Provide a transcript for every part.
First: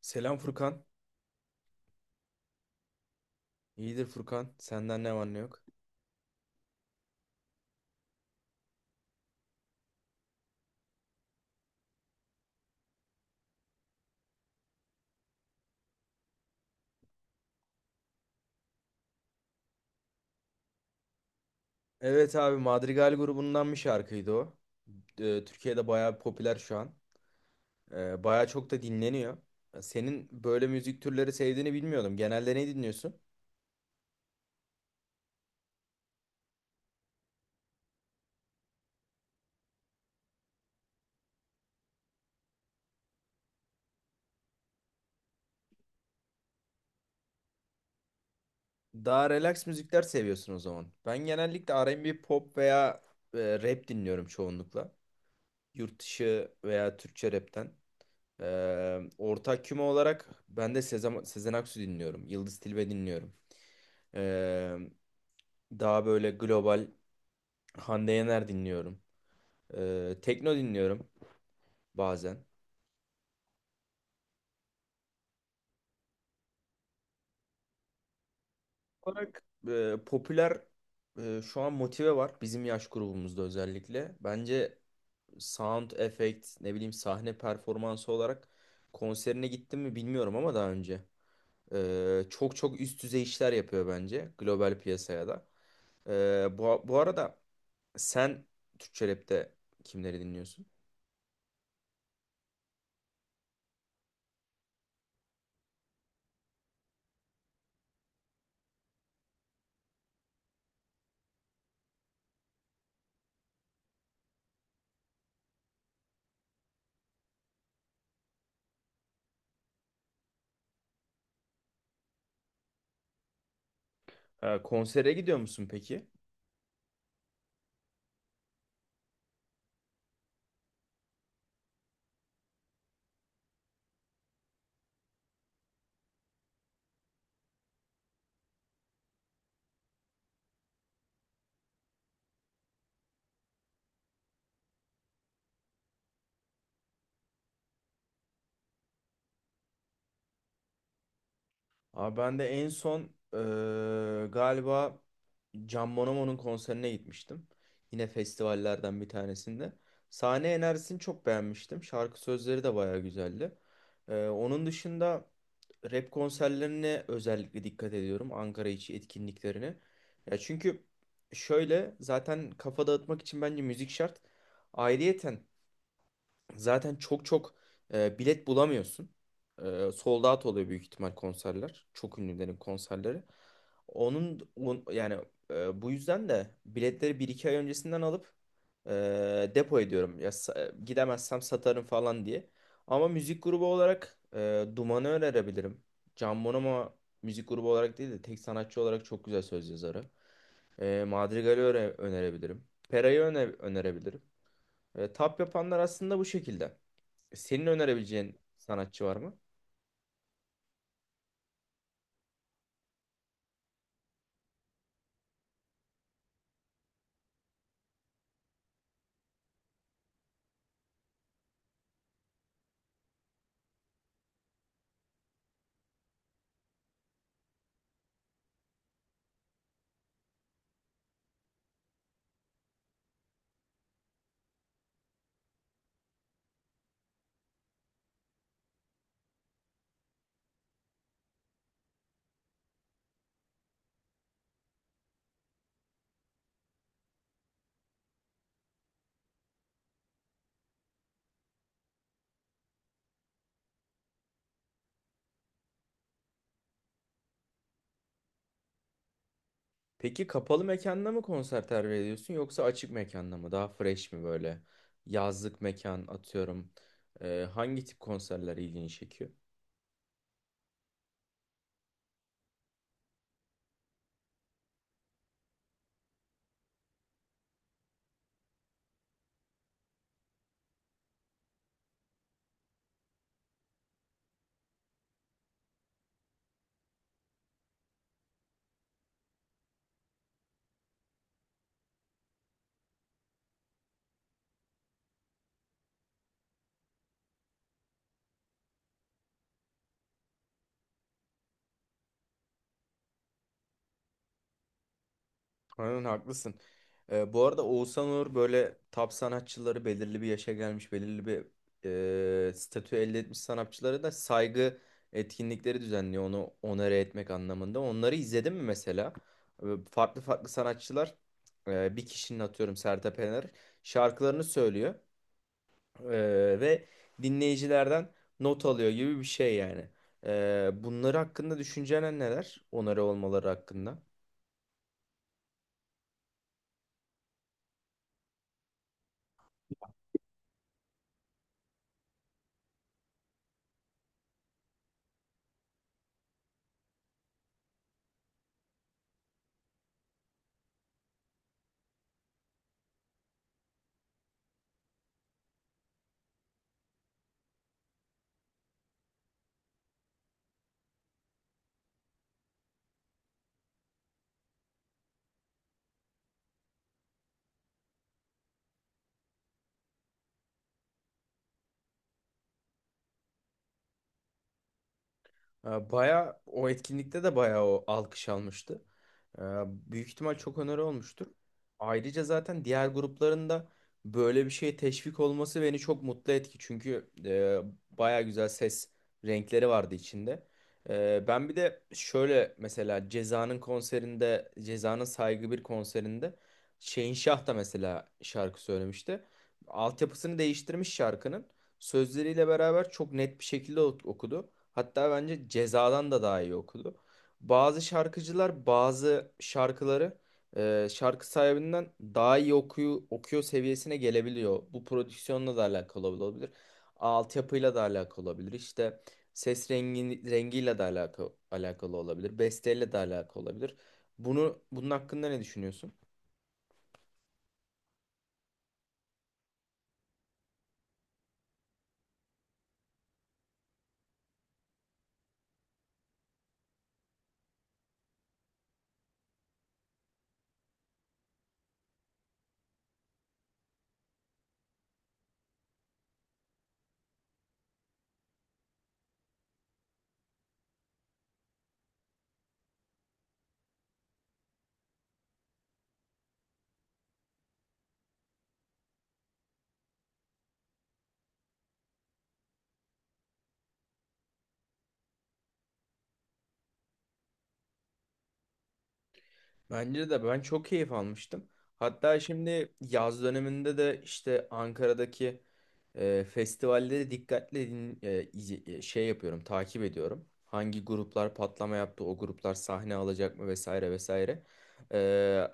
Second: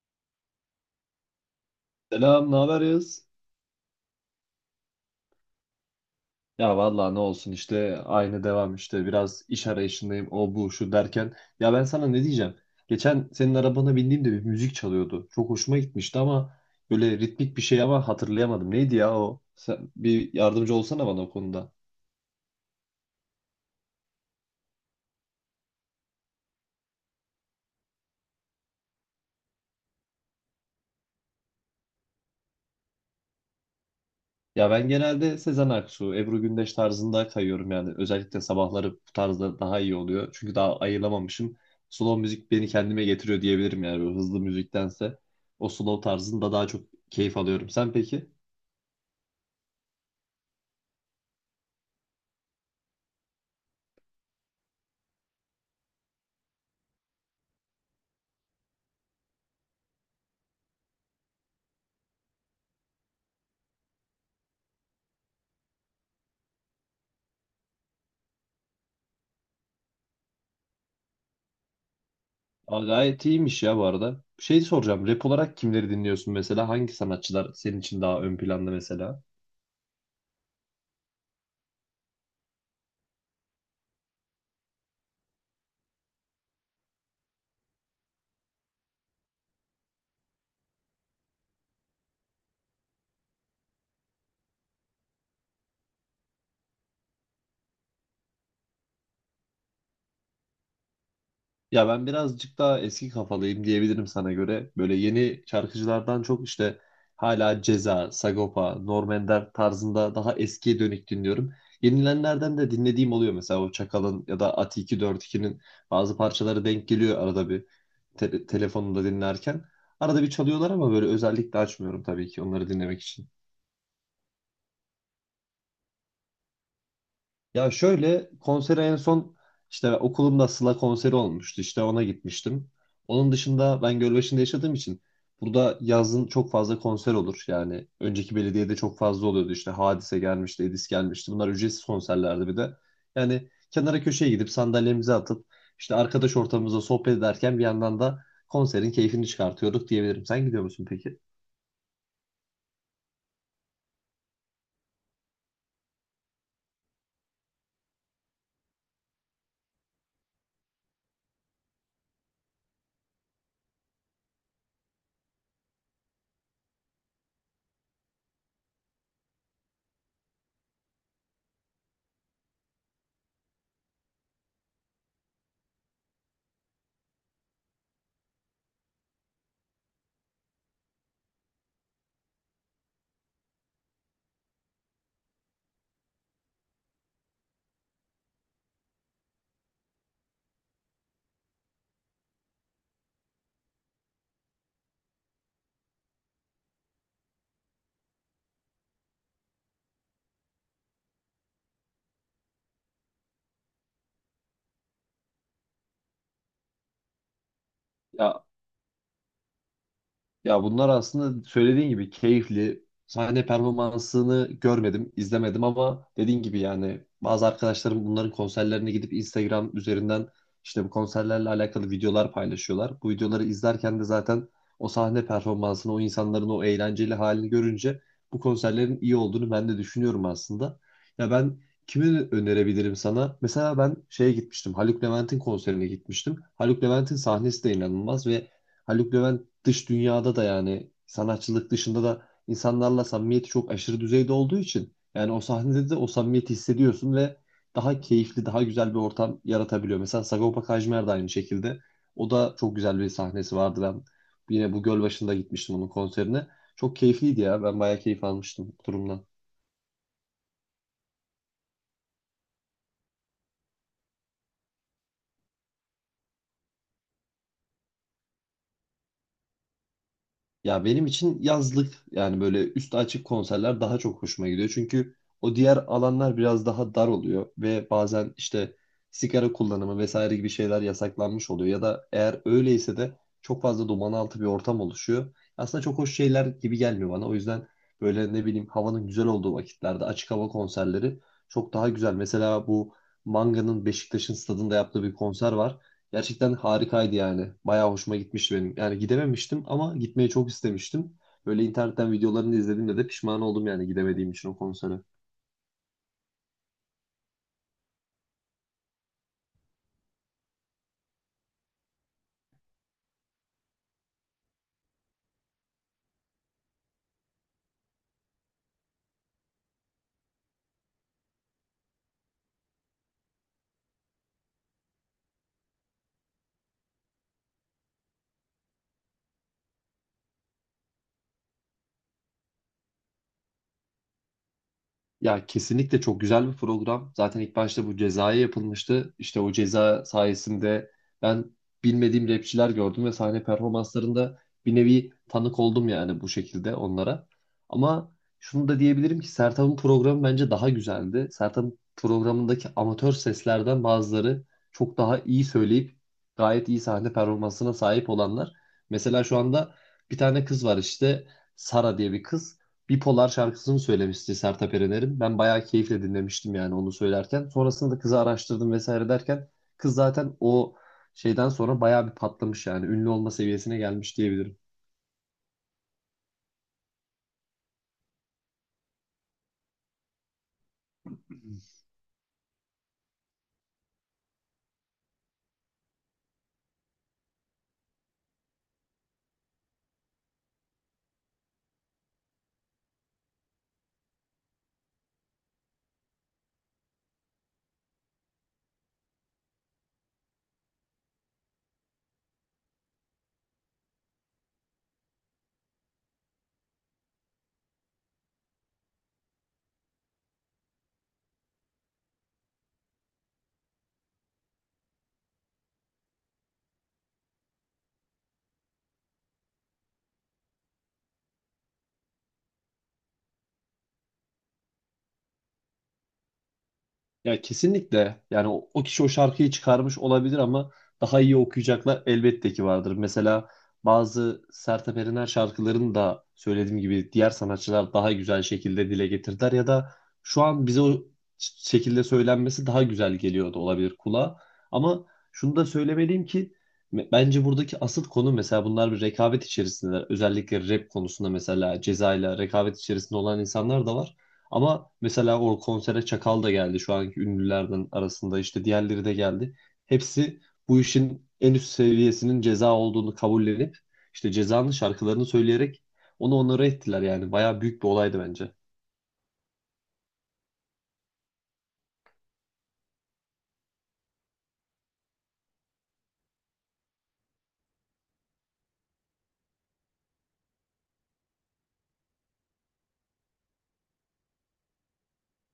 Selam Furkan. Selam, ne haber Yağız? İyidir Furkan. Senden ne var ne yok. Ya vallahi ne olsun işte aynı devam işte biraz iş arayışındayım o bu şu derken. Ya ben sana ne diyeceğim? Geçen senin arabana bindiğimde bir müzik çalıyordu. Çok hoşuma gitmişti ama böyle ritmik bir şey ama hatırlayamadım. Neydi ya o? Sen bir yardımcı olsana bana o konuda. Evet abi Madrigal grubundan bir şarkıydı o. Türkiye'de bayağı popüler şu an. Bayağı çok da dinleniyor. Senin böyle müzik türleri sevdiğini bilmiyordum. Genelde ne dinliyorsun? Ya ben genelde Sezen Aksu, Ebru Gündeş tarzında kayıyorum yani. Özellikle sabahları bu tarzda daha iyi oluyor. Çünkü daha ayıramamışım. Slow müzik beni kendime getiriyor diyebilirim yani böyle hızlı müziktense. O slow tarzında daha çok keyif alıyorum. Sen peki? Daha relax müzikler seviyorsun o zaman. Ben genellikle R&B, pop veya rap dinliyorum çoğunlukla. Yurt dışı veya Türkçe rapten. Ortak küme olarak ben de Sezen Aksu dinliyorum. Yıldız Tilbe dinliyorum. Ee, Daha böyle global Hande Yener dinliyorum. Tekno dinliyorum bazen. Aa, gayet iyiymiş ya bu arada. Şey soracağım, rap olarak kimleri dinliyorsun mesela? Hangi sanatçılar senin için daha ön planda mesela? Olarak popüler şu an Motive var bizim yaş grubumuzda özellikle. Bence sound effect ne bileyim sahne performansı olarak konserine gittim mi bilmiyorum ama daha önce. Çok çok üst düzey işler yapıyor bence global piyasaya da. Bu arada sen Türkçe rapte kimleri dinliyorsun? Ya ben birazcık daha eski kafalıyım diyebilirim sana göre. Böyle yeni şarkıcılardan çok işte hala Ceza, Sagopa, Norm Ender tarzında daha eskiye dönük dinliyorum. Yenilenlerden de dinlediğim oluyor, mesela o Çakal'ın ya da Ati 242'nin bazı parçaları denk geliyor arada bir telefonumda dinlerken. Arada bir çalıyorlar ama böyle özellikle açmıyorum tabii ki onları dinlemek için. Konsere gidiyor musun peki? Ya şöyle, konsere en son işte okulumda Sıla konseri olmuştu. İşte ona gitmiştim. Onun dışında, ben Gölbaşı'nda yaşadığım için burada yazın çok fazla konser olur. Yani önceki belediyede çok fazla oluyordu. İşte Hadise gelmişti, Edis gelmişti. Bunlar ücretsiz konserlerdi bir de. Yani kenara köşeye gidip sandalyemizi atıp işte arkadaş ortamımızda sohbet ederken bir yandan da konserin keyfini çıkartıyorduk diyebilirim. Sen gidiyor musun peki? Abi ben de en son galiba Can Bonomo'nun konserine gitmiştim. Yine festivallerden bir tanesinde. Sahne enerjisini çok beğenmiştim. Şarkı sözleri de bayağı güzeldi. Onun dışında rap konserlerine özellikle dikkat ediyorum. Ankara içi etkinliklerine. Ya çünkü şöyle zaten kafa dağıtmak için bence müzik şart. Ayrıyeten zaten çok çok bilet bulamıyorsun. Sold out oluyor büyük ihtimal konserler. Çok ünlülerin konserleri. Yani bu yüzden de biletleri bir iki ay öncesinden alıp depo ediyorum. Gidemezsem satarım falan diye. Ama müzik grubu olarak Duman'ı önerebilirim. Can Bonomo müzik grubu olarak değil de tek sanatçı olarak çok güzel söz yazarı. Madrigal'i önerebilirim. Pera'yı önerebilirim. Tap yapanlar aslında bu şekilde. Senin önerebileceğin Ya. sanatçı var mı? Ya, bunlar aslında söylediğin gibi keyifli. Sahne performansını görmedim, izlemedim ama dediğin gibi yani bazı arkadaşlarım bunların konserlerine gidip Instagram üzerinden işte bu konserlerle alakalı videolar paylaşıyorlar. Bu videoları izlerken de zaten o sahne performansını, o insanların o eğlenceli halini görünce bu konserlerin iyi olduğunu ben de düşünüyorum aslında. Ya ben kimi önerebilirim sana? Mesela ben şeye gitmiştim. Haluk Levent'in konserine gitmiştim. Haluk Levent'in sahnesi de inanılmaz ve Haluk Levent dış dünyada da yani sanatçılık dışında da insanlarla samimiyeti çok aşırı düzeyde olduğu için yani o sahnede de o samimiyeti hissediyorsun ve daha keyifli, daha güzel bir ortam yaratabiliyor. Mesela Sagopa Kajmer de aynı şekilde. O da çok güzel bir sahnesi vardı. Ben yine bu göl başında gitmiştim onun konserine. Çok keyifliydi ya. Ben bayağı keyif almıştım bu durumdan. Peki kapalı mekanda mı konser tercih ediyorsun yoksa açık mekanda mı? Daha fresh mi böyle? Yazlık mekan atıyorum. Hangi tip konserler ilgini çekiyor? Ya benim için yazlık yani böyle üstü açık konserler daha çok hoşuma gidiyor. Çünkü o diğer alanlar biraz daha dar oluyor ve bazen işte sigara kullanımı vesaire gibi şeyler yasaklanmış oluyor. Ya da eğer öyleyse de çok fazla duman altı bir ortam oluşuyor. Aslında çok hoş şeyler gibi gelmiyor bana. O yüzden böyle ne bileyim havanın güzel olduğu vakitlerde açık hava konserleri çok daha güzel. Mesela bu Manga'nın Beşiktaş'ın stadında yaptığı bir konser var. Gerçekten harikaydı yani. Bayağı hoşuma gitmişti benim. Yani gidememiştim ama gitmeyi çok istemiştim. Böyle internetten videolarını izlediğimde de pişman oldum yani gidemediğim için o konsere. Aynen haklısın. Bu arada Oğuzhan Uğur böyle top sanatçıları belirli bir yaşa gelmiş, belirli bir statü elde etmiş sanatçılara da saygı etkinlikleri düzenliyor onu onore etmek anlamında. Onları izledin mi mesela? Farklı farklı sanatçılar bir kişinin atıyorum Sertab Erener şarkılarını söylüyor e, ve dinleyicilerden not alıyor gibi bir şey yani. Bunları hakkında düşüncen neler? Onore olmaları hakkında. Ya kesinlikle çok güzel bir program. Zaten ilk başta bu cezaya yapılmıştı. İşte o ceza sayesinde ben bilmediğim rapçiler gördüm ve sahne performanslarında bir nevi tanık oldum yani bu şekilde onlara. Ama şunu da diyebilirim ki Sertab'ın programı bence daha güzeldi. Sertab'ın programındaki amatör seslerden bazıları çok daha iyi söyleyip gayet iyi sahne performansına sahip olanlar. Mesela şu anda bir tane kız var, işte Sara diye bir kız. Bipolar şarkısını söylemişti Sertab Erener'in. Ben bayağı keyifle dinlemiştim yani onu söylerken. Sonrasında da kızı araştırdım vesaire derken, kız zaten o şeyden sonra bayağı bir patlamış yani ünlü olma seviyesine gelmiş diyebilirim. Baya o etkinlikte de baya o alkış almıştı. Büyük ihtimal çok öneri olmuştur. Ayrıca zaten diğer gruplarında böyle bir şeye teşvik olması beni çok mutlu etti. Çünkü baya güzel ses renkleri vardı içinde. Ben bir de şöyle mesela Ceza'nın konserinde, Ceza'nın Saygı bir konserinde Şehinşah da mesela şarkı söylemişti. Altyapısını değiştirmiş şarkının sözleriyle beraber çok net bir şekilde okudu. Hatta bence Ceza'dan da daha iyi okudu. Bazı şarkıcılar bazı şarkıları şarkı sahibinden daha iyi okuyor seviyesine gelebiliyor. Bu prodüksiyonla da alakalı olabilir. Altyapıyla da alakalı olabilir. İşte ses rengiyle de alakalı olabilir. Besteyle de alakalı olabilir. Bunun hakkında ne düşünüyorsun? Ya kesinlikle yani o kişi o şarkıyı çıkarmış olabilir ama daha iyi okuyacaklar elbette ki vardır. Mesela bazı Sertab Erener şarkılarını da söylediğim gibi diğer sanatçılar daha güzel şekilde dile getirdiler, ya da şu an bize o şekilde söylenmesi daha güzel geliyor da olabilir kulağa. Ama şunu da söylemeliyim ki bence buradaki asıl konu, mesela bunlar bir rekabet içerisinde. Özellikle rap konusunda mesela Ceza ile rekabet içerisinde olan insanlar da var. Ama mesela o konsere Çakal da geldi, şu anki ünlülerden arasında işte diğerleri de geldi. Hepsi bu işin en üst seviyesinin ceza olduğunu kabullenip işte cezanın şarkılarını söyleyerek onu onlara ettiler yani. Bayağı büyük bir olaydı bence. Bence de ben çok keyif almıştım. Hatta şimdi yaz döneminde de işte Ankara'daki festivalleri dikkatle din, e, izi- e, şey yapıyorum, takip ediyorum. Hangi gruplar patlama yaptı, o gruplar sahne alacak mı vesaire vesaire. E,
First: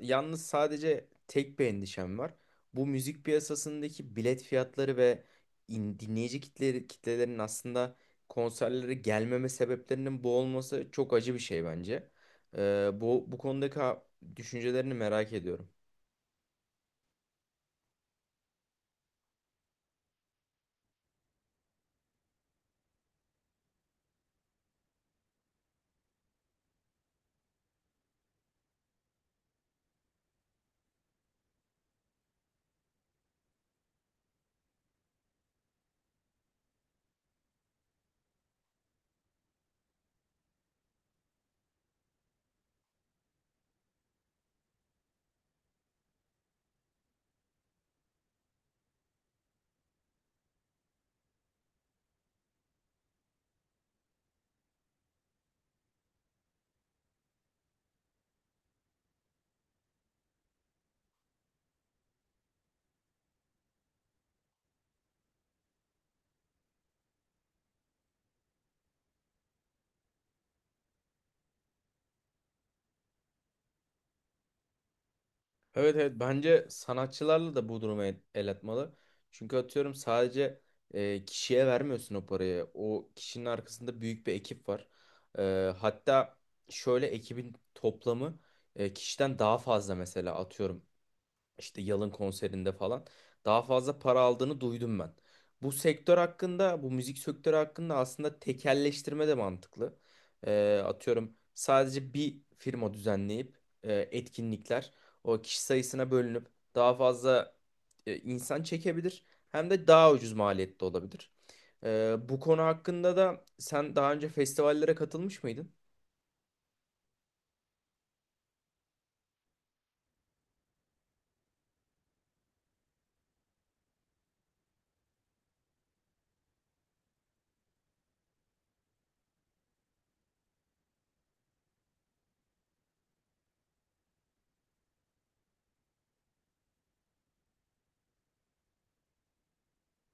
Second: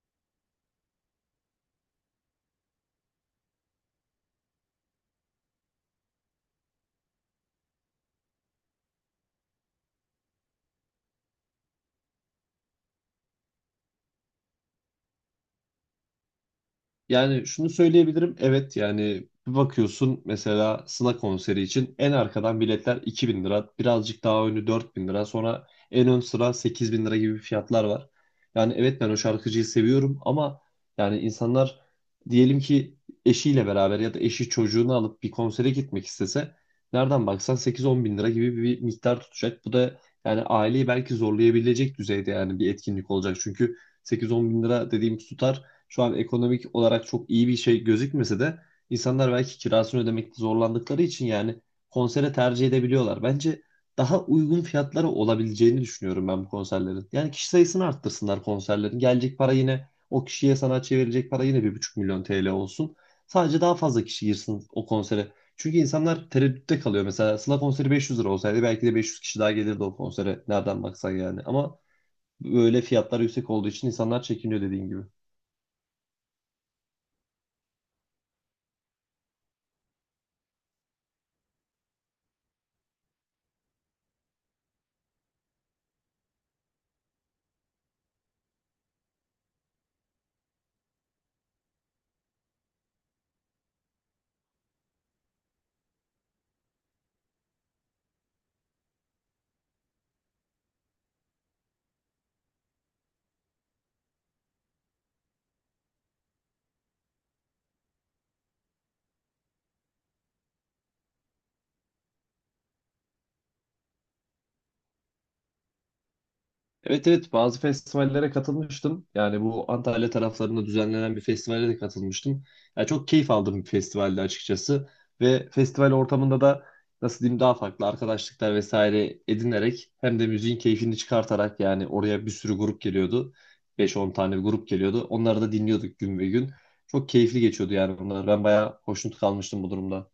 Yalnız sadece tek bir endişem var. Bu müzik piyasasındaki bilet fiyatları ve dinleyici kitlelerin aslında konserlere gelmeme sebeplerinin bu olması çok acı bir şey bence. Bu konudaki düşüncelerini merak ediyorum. Yani şunu söyleyebilirim. Evet, yani bir bakıyorsun, mesela Sına konseri için en arkadan biletler 2.000 lira. Birazcık daha önü 4.000 lira. Sonra en ön sıra 8.000 lira gibi fiyatlar var. Yani evet, ben o şarkıcıyı seviyorum ama yani insanlar diyelim ki eşiyle beraber ya da eşi çocuğunu alıp bir konsere gitmek istese nereden baksan 8-10 bin lira gibi bir miktar tutacak. Bu da yani aileyi belki zorlayabilecek düzeyde yani bir etkinlik olacak. Çünkü 8-10 bin lira dediğimiz tutar şu an ekonomik olarak çok iyi bir şey gözükmese de insanlar belki kirasını ödemekte zorlandıkları için yani konsere tercih edebiliyorlar. Bence daha uygun fiyatlara olabileceğini düşünüyorum ben bu konserlerin. Yani kişi sayısını arttırsınlar konserlerin. Gelecek para yine o kişiye, sanatçıya verecek para yine bir buçuk milyon TL olsun. Sadece daha fazla kişi girsin o konsere. Çünkü insanlar tereddütte kalıyor. Mesela Sıla konseri 500 lira olsaydı belki de 500 kişi daha gelirdi o konsere. Nereden baksan yani. Ama böyle fiyatlar yüksek olduğu için insanlar çekiniyor, dediğin gibi. Evet, evet, bence sanatçılarla da bu duruma el atmalı. Çünkü atıyorum sadece kişiye vermiyorsun o parayı. O kişinin arkasında büyük bir ekip var. Hatta şöyle ekibin toplamı kişiden daha fazla mesela atıyorum. İşte Yalın konserinde falan daha fazla para aldığını duydum ben. Bu sektör hakkında, bu müzik sektörü hakkında aslında tekelleştirme de mantıklı. Atıyorum sadece bir firma düzenleyip etkinlikler o kişi sayısına bölünüp daha fazla insan çekebilir. Hem de daha ucuz maliyette olabilir. Bu konu hakkında da sen daha önce festivallere katılmış mıydın? Evet, evet, bazı festivallere katılmıştım. Yani bu Antalya taraflarında düzenlenen bir festivale de katılmıştım. Yani çok keyif aldığım bir festivaldi açıkçası. Ve festival ortamında da nasıl diyeyim, daha farklı arkadaşlıklar vesaire edinerek hem de müziğin keyfini çıkartarak, yani oraya bir sürü grup geliyordu. Beş on tane bir grup geliyordu. Onları da dinliyorduk gün ve gün. Çok keyifli geçiyordu yani bunlar. Ben bayağı hoşnut kalmıştım bu durumda.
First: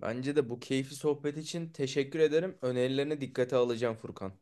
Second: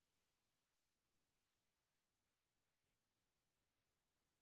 Bence de bu keyifli sohbet için teşekkür ederim. Önerilerine dikkate alacağım Furkan.